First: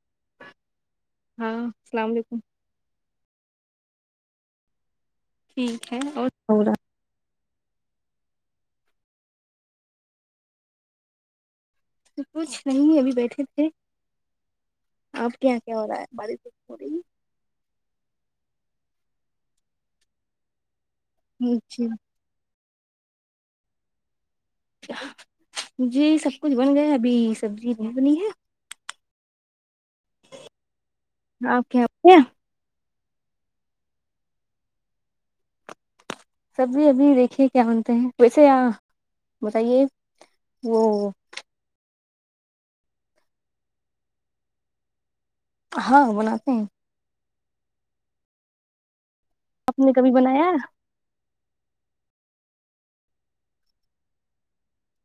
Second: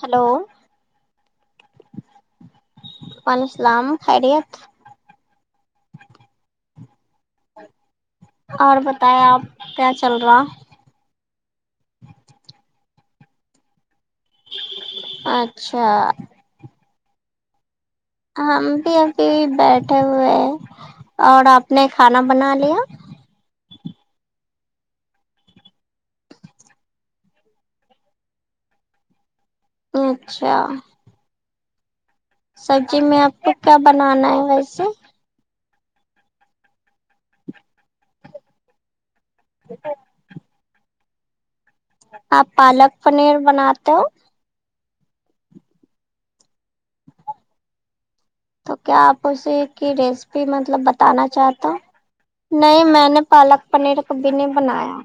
hello ہاں السلام علیکم وعلیکم السلام خیریت ٹھیک ہے اور تھوڑا اور بتائے آپ کیا چل رہا کچھ نہیں ابھی بیٹھے تھے آپ کے یہاں کیا اچھا ہو رہا ہے ب [unintelligible] ہم بھی ابھی بیٹھے ہوئے ہیں اور ہے آپ نے اچھا کھانا بنا لیا جی سب کچھ بن گیا ابھی سبزی نہیں بنی ہے اچھا اپ کے اپ نے سبزی میں آپ کو کیا بنانا ہے ویسے سبزی ابھی دیکھے کیا بنتے ہیں ویسےآ بتائیے وہ آپ پالک پنیر بناتے ہو ہاں بناتے ہیں تو کیا آپ اسی آپ کی نے کبھی ریسیپی بنایا مطلب بتانا چاہتے ہو نہیں میں نے پالک پنیر کبھی نہیں بنایا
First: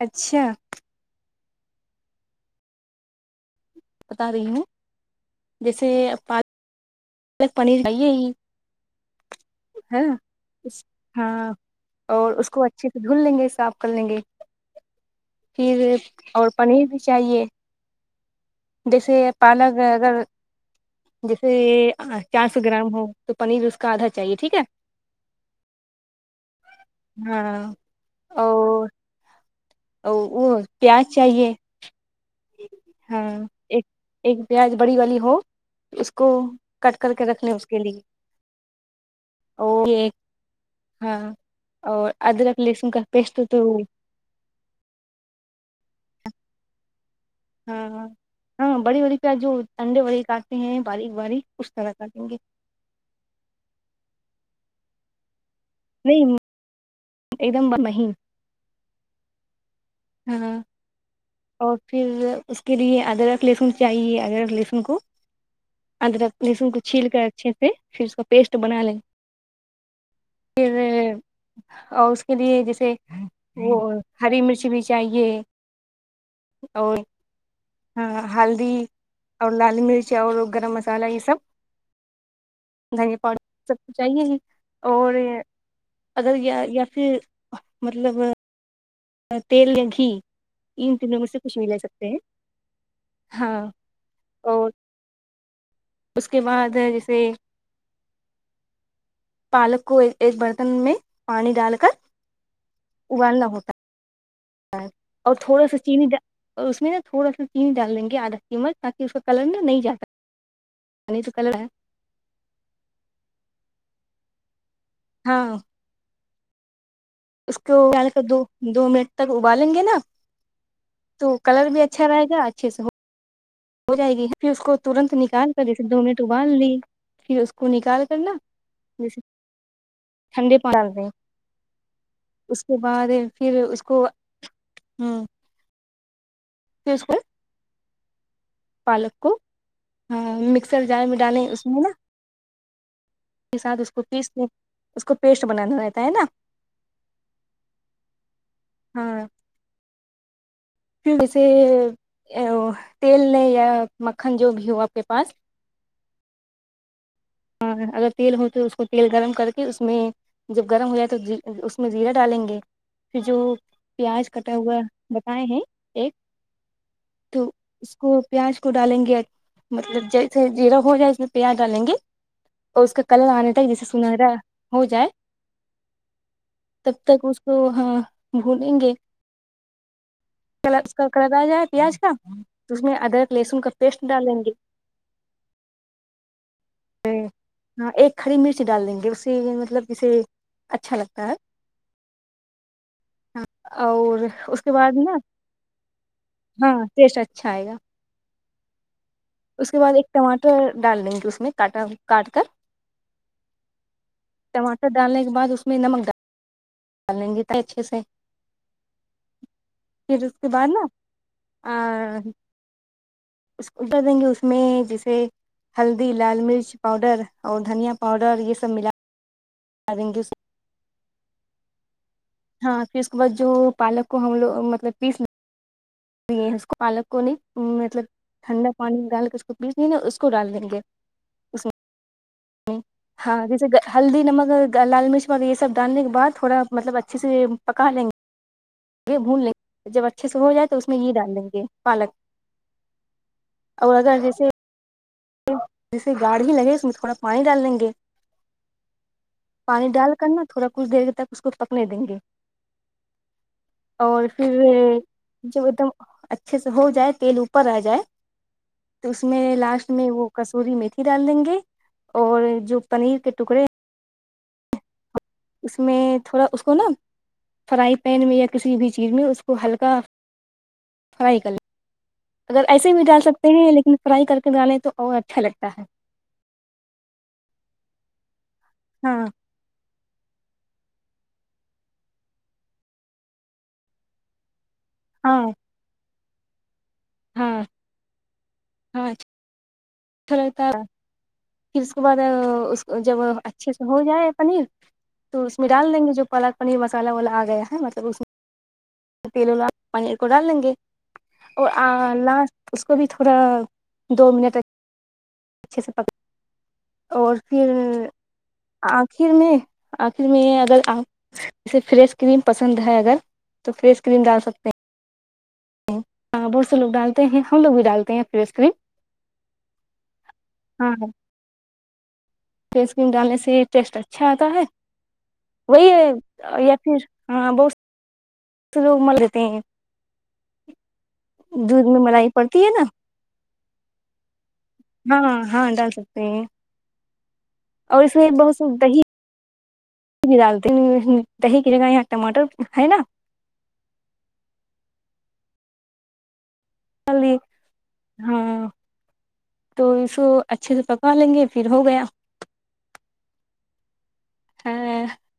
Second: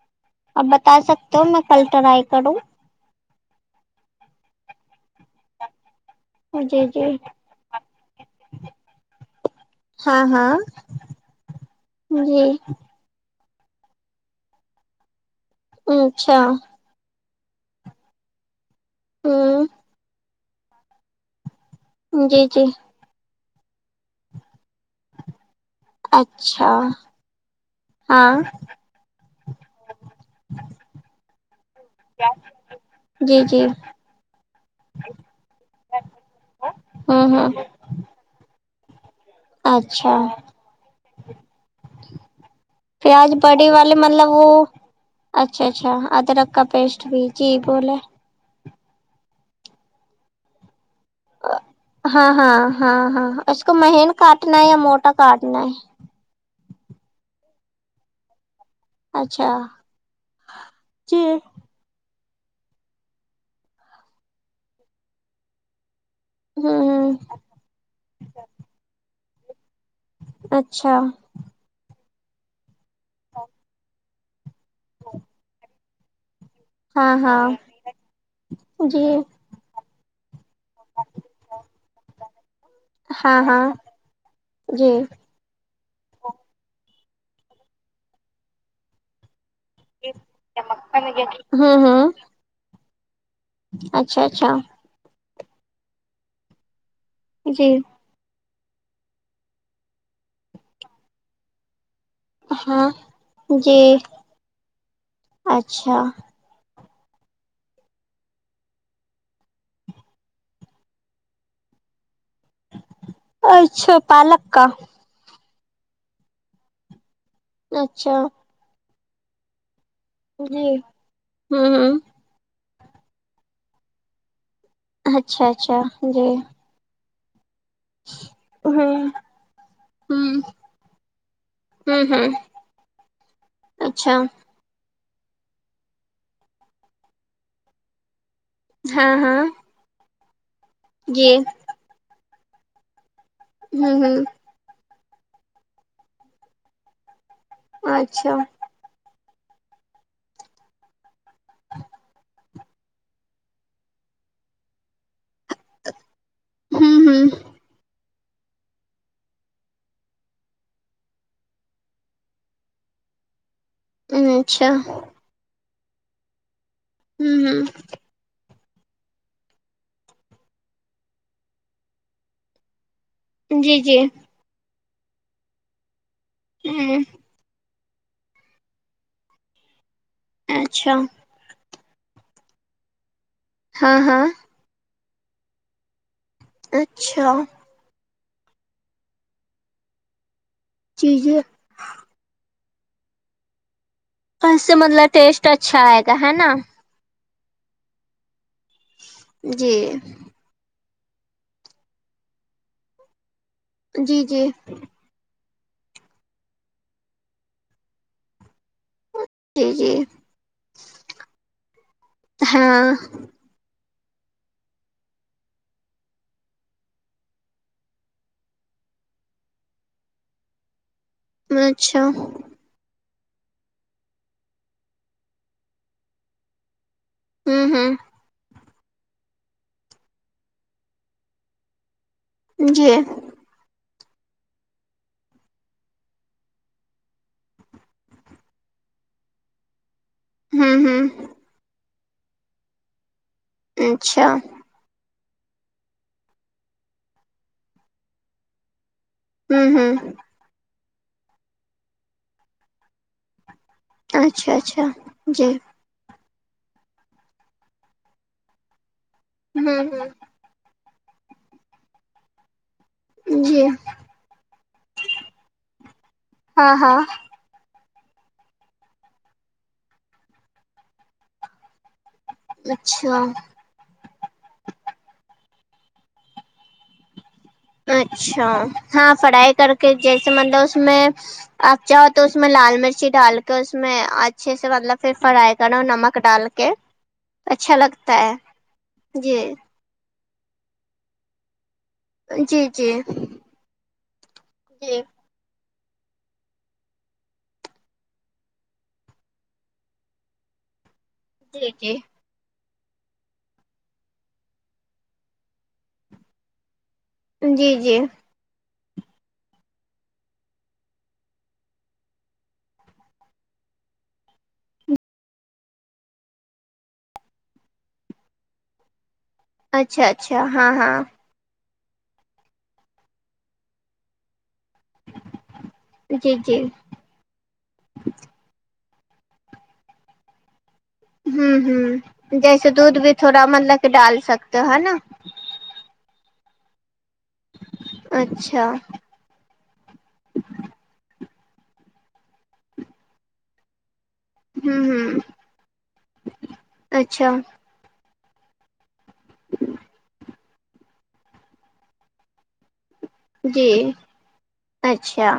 اچھا بتا سکتے ہو میں کل ٹرائی کروں بتا رہی ہوں جیسے پا جی جی ایک پنیر لایے ہاں اس ہاں اور جی اس کو اچھی دھو لیں گے صاف کر لیں گے پھر اچھا اور پنیر بھی چاہیے جیسے ہ پالک اگر جیسے جی چار سو جی گرام ہو تو پنیر اس کا آدھا چاہیے ٹھیک ہے اچھا ہاں ہاں اور وہ پیاز چاہیے پیاز ہاں ایک ایک پیاز بڑی والی ہو اس کو کٹ کر کے ہوں رکھ ہوں لیں اس کے لیے اور یہ اچھا ہاں اور ادرک لہسن کا پیاز پیسٹ تو بڑی والی مطلب وہ اچھا اچھا ادرک کا پیسٹ بھی جی ہاں بولے ہاں بڑی والی پیاز جو انڈے والی کاٹتے ہیں باریک باریک اس طرح ہاں کاٹیں گے ہاں ہاں ہاں اس کو مہین کاٹنا یا موٹا کاٹنا ہے نہیں ایک دم مہین اچھا ہاں جی اور پھر اس کے لیے ادرک لہسن چاہیے ادرک لہسن کو ادرک لہسن کو ہوں چھیل ہوں کر اچھے سے پھر اس کا پیسٹ بنا لیں اچھا پھر اور اس کے لیے جیسے وہ ہری مرچی بھی چاہیے اور ہاں ہاں ہاں ہلدی جی اور لال مرچ اور گرم مسالہ یہ سب دھنیا ہاں پاؤڈر ہاں سب تو چاہیے ہی جی اور اگر یا یا پھر مطلب تیل یا گھی ان تینوں میں سے کچھ بھی لے ہوں ہوں سکتے ہیں ہاں اچھا اچھا اور اس کے بعد ہےجیسے جی پالک کو ایک برتن میں پانی ڈال کر ہاں ابالنا ہوتا ہے جی اور تھوڑا سا اچھا چینی ڈال اور اس میں نا تھوڑا ساچینی ڈال دیں گے آدھا چمچ تاکہ اس کا کلر نا نہیں جاتا نہیں تو کلر ہے اچھا پالک کا ہاں اس کو ابال اچھا کر دو دو منٹ تک ابالیں گے نا جی تو کلر ہوں بھی ہوں اچھا رہے گا اچھے سے ہو ہو جائے گی پھر اس کو ترنت اچھا نکال کر اچھا اسے دو مٹ جی ابال لی پھر اس کو نکال کرنا ہوں جیسے ہوں ٹھنڈے پان ڈال دیں ہوں ہوں اس کے بعد پھر اس کو اچھا ہ پھر اس کو پالک ہاں کو ہاں ہاں مکسر جار میں جی ڈالے اس میں نا کے ساتھ اس ہوں کو ہوں پیسنے اس کو پیسٹ بنانا رہتا ہے نا اچھا ہاں پھر جے تیل ل یا مکھن جو بھی ہو آپ کے پاس ہوں ہوں ہاں اگر تیل ہو تو اس کو تیل گرم کر کے اس میں جب گرم ہو جائے تو اس میں زیرہ ڈالیں گے جو پیاز کٹا اچھا ہوا بتائے ہیں ایک ہوں تو ہوں اس کو پیاز کو ڈالیں گے مطلب جیسے جیرا ہو جائے اس میں پیاز ڈالیں گے اور اس کا کلر آنے تک جی جیسے جی سنہرا ہو جائے تب ہوں تک اس کو ہاں بھونیگے کالر اچھا کا کالر آ جائے پیاز کا اس میں ادرک لہسن کا ہاں پیسٹ ہاں ڈالیں گے اچھا ہاں ایک ہری مرچی ڈالینگے اس سے مطلب اسے اچھا جی لگتا ہے جی ہاں اور اس کے سے بعد مطلب نا ٹیشٹ اچھا آئے گا ہے نا ہاں ٹیسٹ اچھا آئیگا اس جی کے بعد ایک ٹماٹر ڈال لینگے اس میں کاٹا کاٹ کر جی جی ٹماٹر ڈالنے کے بعد اس میں نمک ڈال پل یں گے تو اچھے سے جی جی پھر اس کے بعد نا آ ہاں اسکو ٹر دیں گے اس میں جیسے ہلدی لال مرچ پاؤڈر اور دھنیا پاؤڈر یہ سب ملا دالنگے اس میں اچھا ہاں پھر اس کے بعد جو پالک کو ہم لوگ مطلب پیسے دیے اس کو پالک کو نہیں ہوں ہوں مطلب ٹھنڈا پانی ڈال کے اس کو پیس لینگے اس کو ڈال دیں گے اس میں جی ہاں جیسے ہلدی نمک لال مرچ یہ سب ڈالنے کے بعد تھوڑا مطلب اچھے سے پکا لینگے بھون لیں گے جب اچھے سے ہون جائے تو ہوں اس میں ہوں یہ ڈال دیں گے پالک اواز انے سے اچھا جیسے جیسے گاڑ ہی لگے اس میں تھوڑا پانی ڈال لیں گے ہوں پانی ہوں ڈال کر نہ تھوڑا کچھ دیر تک اس کو پکنے دیں گے اور پھر اچھا اچھا جی جب ایکدم اچھے سے ہو جائے تیل اوپر آ جائے تو اس میں ہوں لاسٹ میں ہوں وہ کسوری میتھی ڈال دیں گے اور جو پنیر کے ٹکڑے جی اس میں تھوڑا اس ہاں کو نا ہاں فرائی پین میں یا کسی بھی چیز میں اس کو ہلکا فرائی کر لے اگر ایسے بھی ڈال اچھا سکتے ہیں لیکن فرائی کر کے ڈالیں تو اور اچھا لگتا ہے اچھا ہاں فرائی کر کے جیسے مطلب اس میں آپ چاہو تو اس میں لال مرچی ڈال کے اس میں اچھے سے مطلب پھر ہاں فرائی کرو نمک ڈال کے ہاں اچھا لگتا ہے ہاں جی اچھا رہتا ہے پھر اس کے بعد جی اس جی جب اچھے سے ہو جائے پنیر جی تو اس میں ڈال دیں گے جو پالک پنیر مسالہ والا آ گیا ہے مطلب اس میں تیلوں [unintelligible] پنیر کو ڈال لیں گے اور جی لاسٹ اس کو بھی تھوڑا دو منٹ اچھے سے پک اور جی پھر جی آخر میں آخر میں اگر آپ جیسے فریش کریم پسند ہے اگر تو فریش کریم ڈال سکتے ہیں ہاں بہت سے لوگ ڈالتے ہیں ہم لوگ بھی ڈالتے ہیں فریش کریم اچھا اچھا ہاں ہاں فریش کریم ڈالنے سے ٹیسٹ اچھا آتا ہے وہی جی جی ہے یا پھر ہاں بہت تو لوگ مر دیتے ہیں [inaudible] ہوں دودھ میں ملائی ہمم پڑتی جیسے ہے نا دودھ بھی تھوڑا مطلب کہ ڈال سکتے ہے نا ہاں ہاں ڈال سکتے اور اس میں بہت اچھا سی دہی بھی ڈالتے دہی کی جگہ یہ ٹماٹر ہے نا ہوں ہوں اچھا [unintelligible] ہاں تو اس کو اچھے سے پکا لیں گے پھر ہو گیا جی اچھا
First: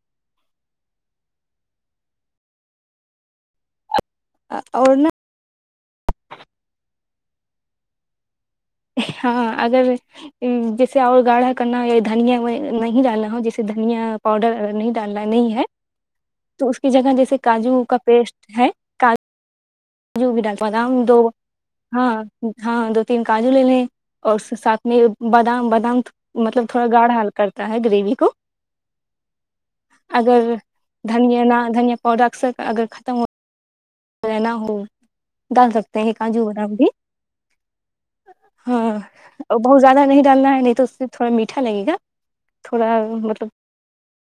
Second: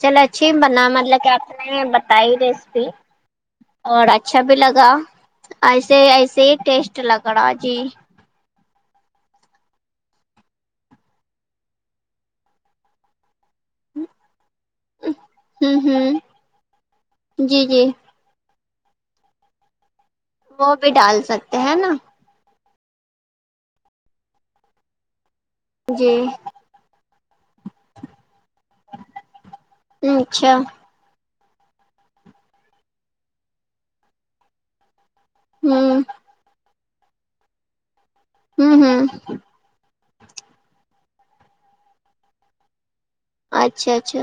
چل اچ ھی بنا مطلب کہ آپ نے بتائی ریسیپی اور اچھا بھی لگا اور نا ایسے ایسے ہی ٹیسٹ لگ رہا جی ہاں اگر جیسے اور گاڑھا کرنا ہو یا دھنیا نہیں ڈالنا ہو جیسے دھنیا پاؤڈر نہیں ڈالنا نہیں ہے ہوں ہوں تو اس کی جگہ جیسے جی کاجو جی کا پیسٹ ہے جو بھی ڈال [unintelligible] پ وہ ہم دو ڈال سکتے ہیں نا ہاں ہاں دو تین کاجو لے لیں اور ساتھ میں بادام بادام جی مطلب تھوڑا گاڑھا حل کرتا ہے گریوی کو اگر اچھا دھنیا نہ دھنیا پاؤڈر اثر اگر ختم ہو رہنا ہو ڈال سکتے ہوں ہیں کاجو بادام بھی ہوں ہاں ہوں بہت زیادہ نہیں ڈالنا ہے نہیں تو اس سے تھوڑا میٹھا لگے گا تھوڑا مطلب اچھا اچھا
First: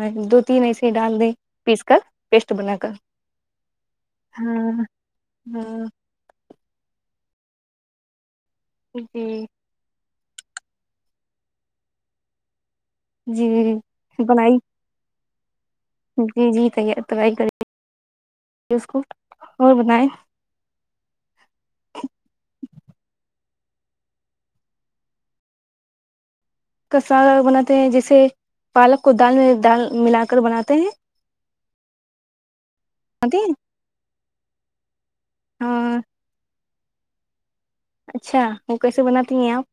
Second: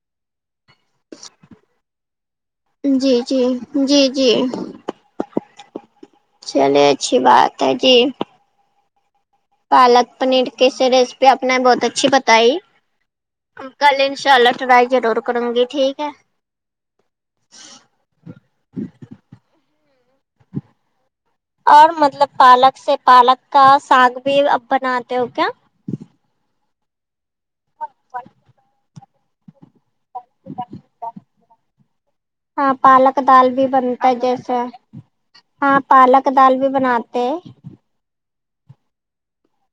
ہ دو تین ایسے ڈال دیں پیس کر پیسٹ بنا کر جی جی جی جی ہاں ہاں چلے اچھی بات ہے جی جی پالک پنیر کیسی ریسیپی آپ نے بہت اچھی بتائی جی کل ان شاء اللہ بنائی ٹرائی ضرور کروں گی ٹھیک ہے جی جی تی ٹرائی کرے اس کو اور بنائیں اور مطلب پالک سے پالک کا ساگ بھی اب بناتے ہو کیا ایسا بناتے ہیں جیسے پالک کو دال میں دال ملا کر بناتے ہیں ہاں پالک بناتی دال ہیں بھی بنتا ہے جیسا ہاں پالک کا دال بھی بناتے اچھا وہ کیسے بناتی ہیں آپ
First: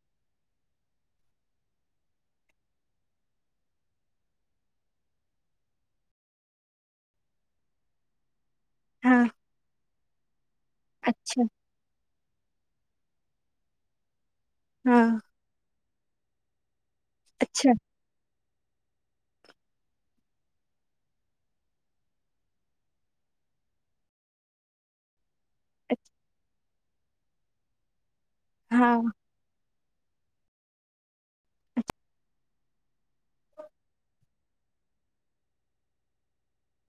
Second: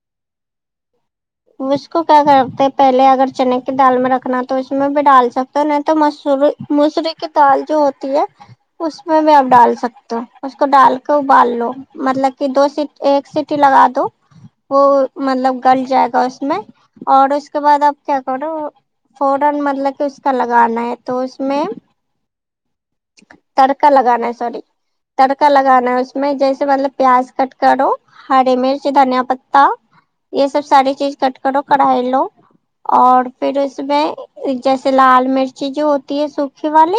اس کو کیا کرتے ہیں پہلے اگر چنے کی دال میں رکھنا تو اس میں بھی ڈال سکتے تو نہیں تو مسوری مسوری کی دال جو ہوتی ہے اس میں ہاں بھی آپ ڈال سکتے ہو اس کو ڈال کر اچھا ابال لو مطلب کہ دو سی ایک سیٹی لگا دو وہ ہاں مطلب گل جائے گا اس میں اور اس کے اچھا بعد آپ کیا کرو فورن مطلب کہ اس کا لگانا ہے تو اس میں تڑکا لگانا ہے سوری تڑکا لگانا ہے اچھا اس میں جیسے مطلب پیاز کٹ کرو ہری مرچ ہاں دھنیا پتہ یہ سب ساری چیز کٹ کرو کڑھائی لو اور پھر اس میں جیسے لال مرچی جو ہوتی ہے سوکھی والی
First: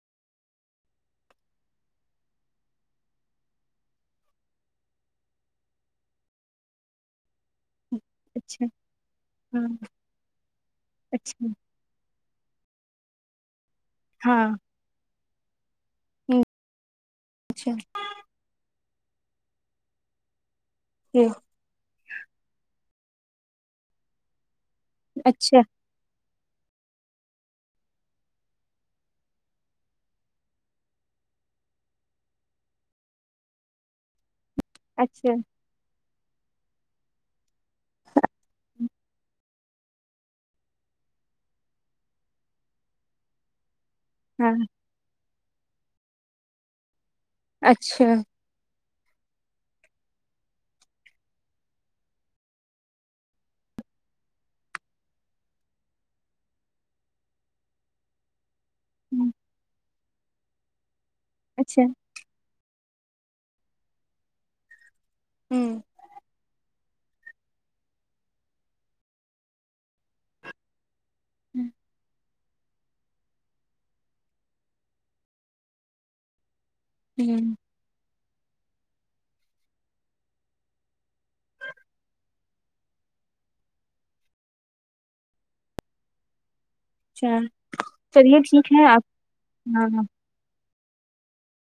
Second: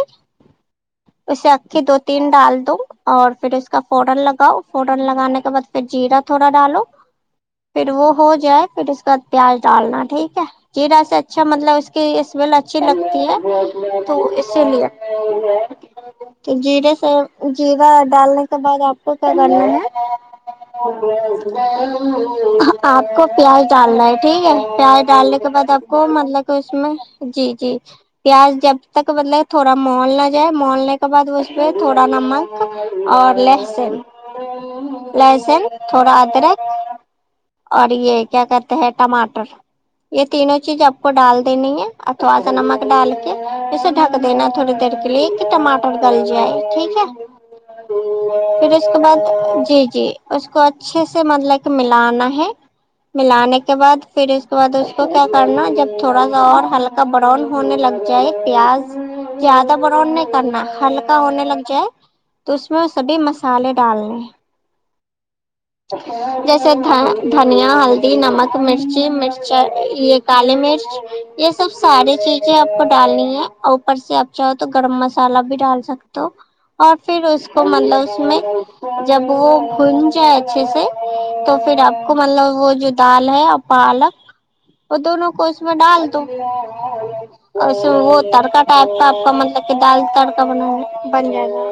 اسے اکھی دو تین ڈال دو اور پھر اس کا فورن لگاؤ فوران لگانے کے بعد پھر جیرا تھوڑا ڈالو پھر وہ ہو اچھا جائے پھر اس کے بعد پیاز ہاں ڈالنا ٹھیک ہے جیرا سے اچھا مطلب اس کہ یہ سمل اچھی لگتی ہے تو ہاں اسی لیے ہوں تو جیرے سے اچھا جیرا ڈالنے کے بعد آپ کو کیا کرنا ہے یہ آپ کو پیاز ڈالنا ہے ٹھیک ہے پیاز ڈالنے کے اچھا بعد آپ کو مطلب کہ اس میں جی جی پیاز جب تک بدلے تھوڑا مول نہ جائے مالنے کے بعد اس پہ تھوڑا نمک اور لہسن اچھا لہسن تھوڑا ادرک اور یہ کیا کہتے ہیں ٹماٹر یہ تینوں چیز آپ کو ڈال دینی ہے اور تھوڑا سا نمک ڈال کے ڈھک دینا ہاں تھوڑی دیر کے لیے کہ ٹاٹر گل جائے ٹھیک ہے اچھا پھر اس کے بعد جی جی اس کو اچھے سے مطلب کہ ملانا ہے ملانے کے بعد پھر اس کے بعد اس کو کیا کرنا جب تھوڑا سا اور ہلکا براؤن ہونے لگ جائے پیاز ہوں زیادہ برون نہیں کرنا ہلکا ہونے لگ اچھا جائے تو اس میں وہ سبھی مسالحے ڈالنے ہیں امم جیسے دھا دھنیا ہل نمک مرچی مرچا یہ کالی مرچ یہ ہوں سب ساری چیز آپ کو ڈالنی ہے اور اوپر سے آپ چاہو تو گرم مسالہ بھی ڈال سکتے ہو اور پھر اس کو مطلب اس میں جب وہ بھن جائے اچھے سے تو پھر آپ کو مطلب وہ جو دال ہے اور پالک وہ دونوں کو اس میں ڈال اچھا اور اس وہ چلیے تڑکا ٹھیک ہے ٹائپ کا آپ کا مطلب کہ ہاں دال کا تڑکا بنانا ہے بنگیا وہ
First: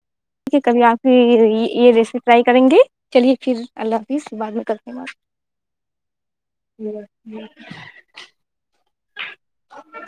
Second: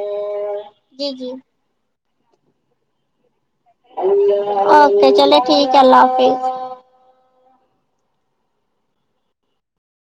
ٹھیک ہے کبھی آپ ہی یہ ری ریسیپی ٹرائی کریں گے چلیے پھر اللہ حافظ بعد میں کرتے اوکے ہیں چلیے ٹھیک ہے اللہ حافظ [inaudible] [inaudible]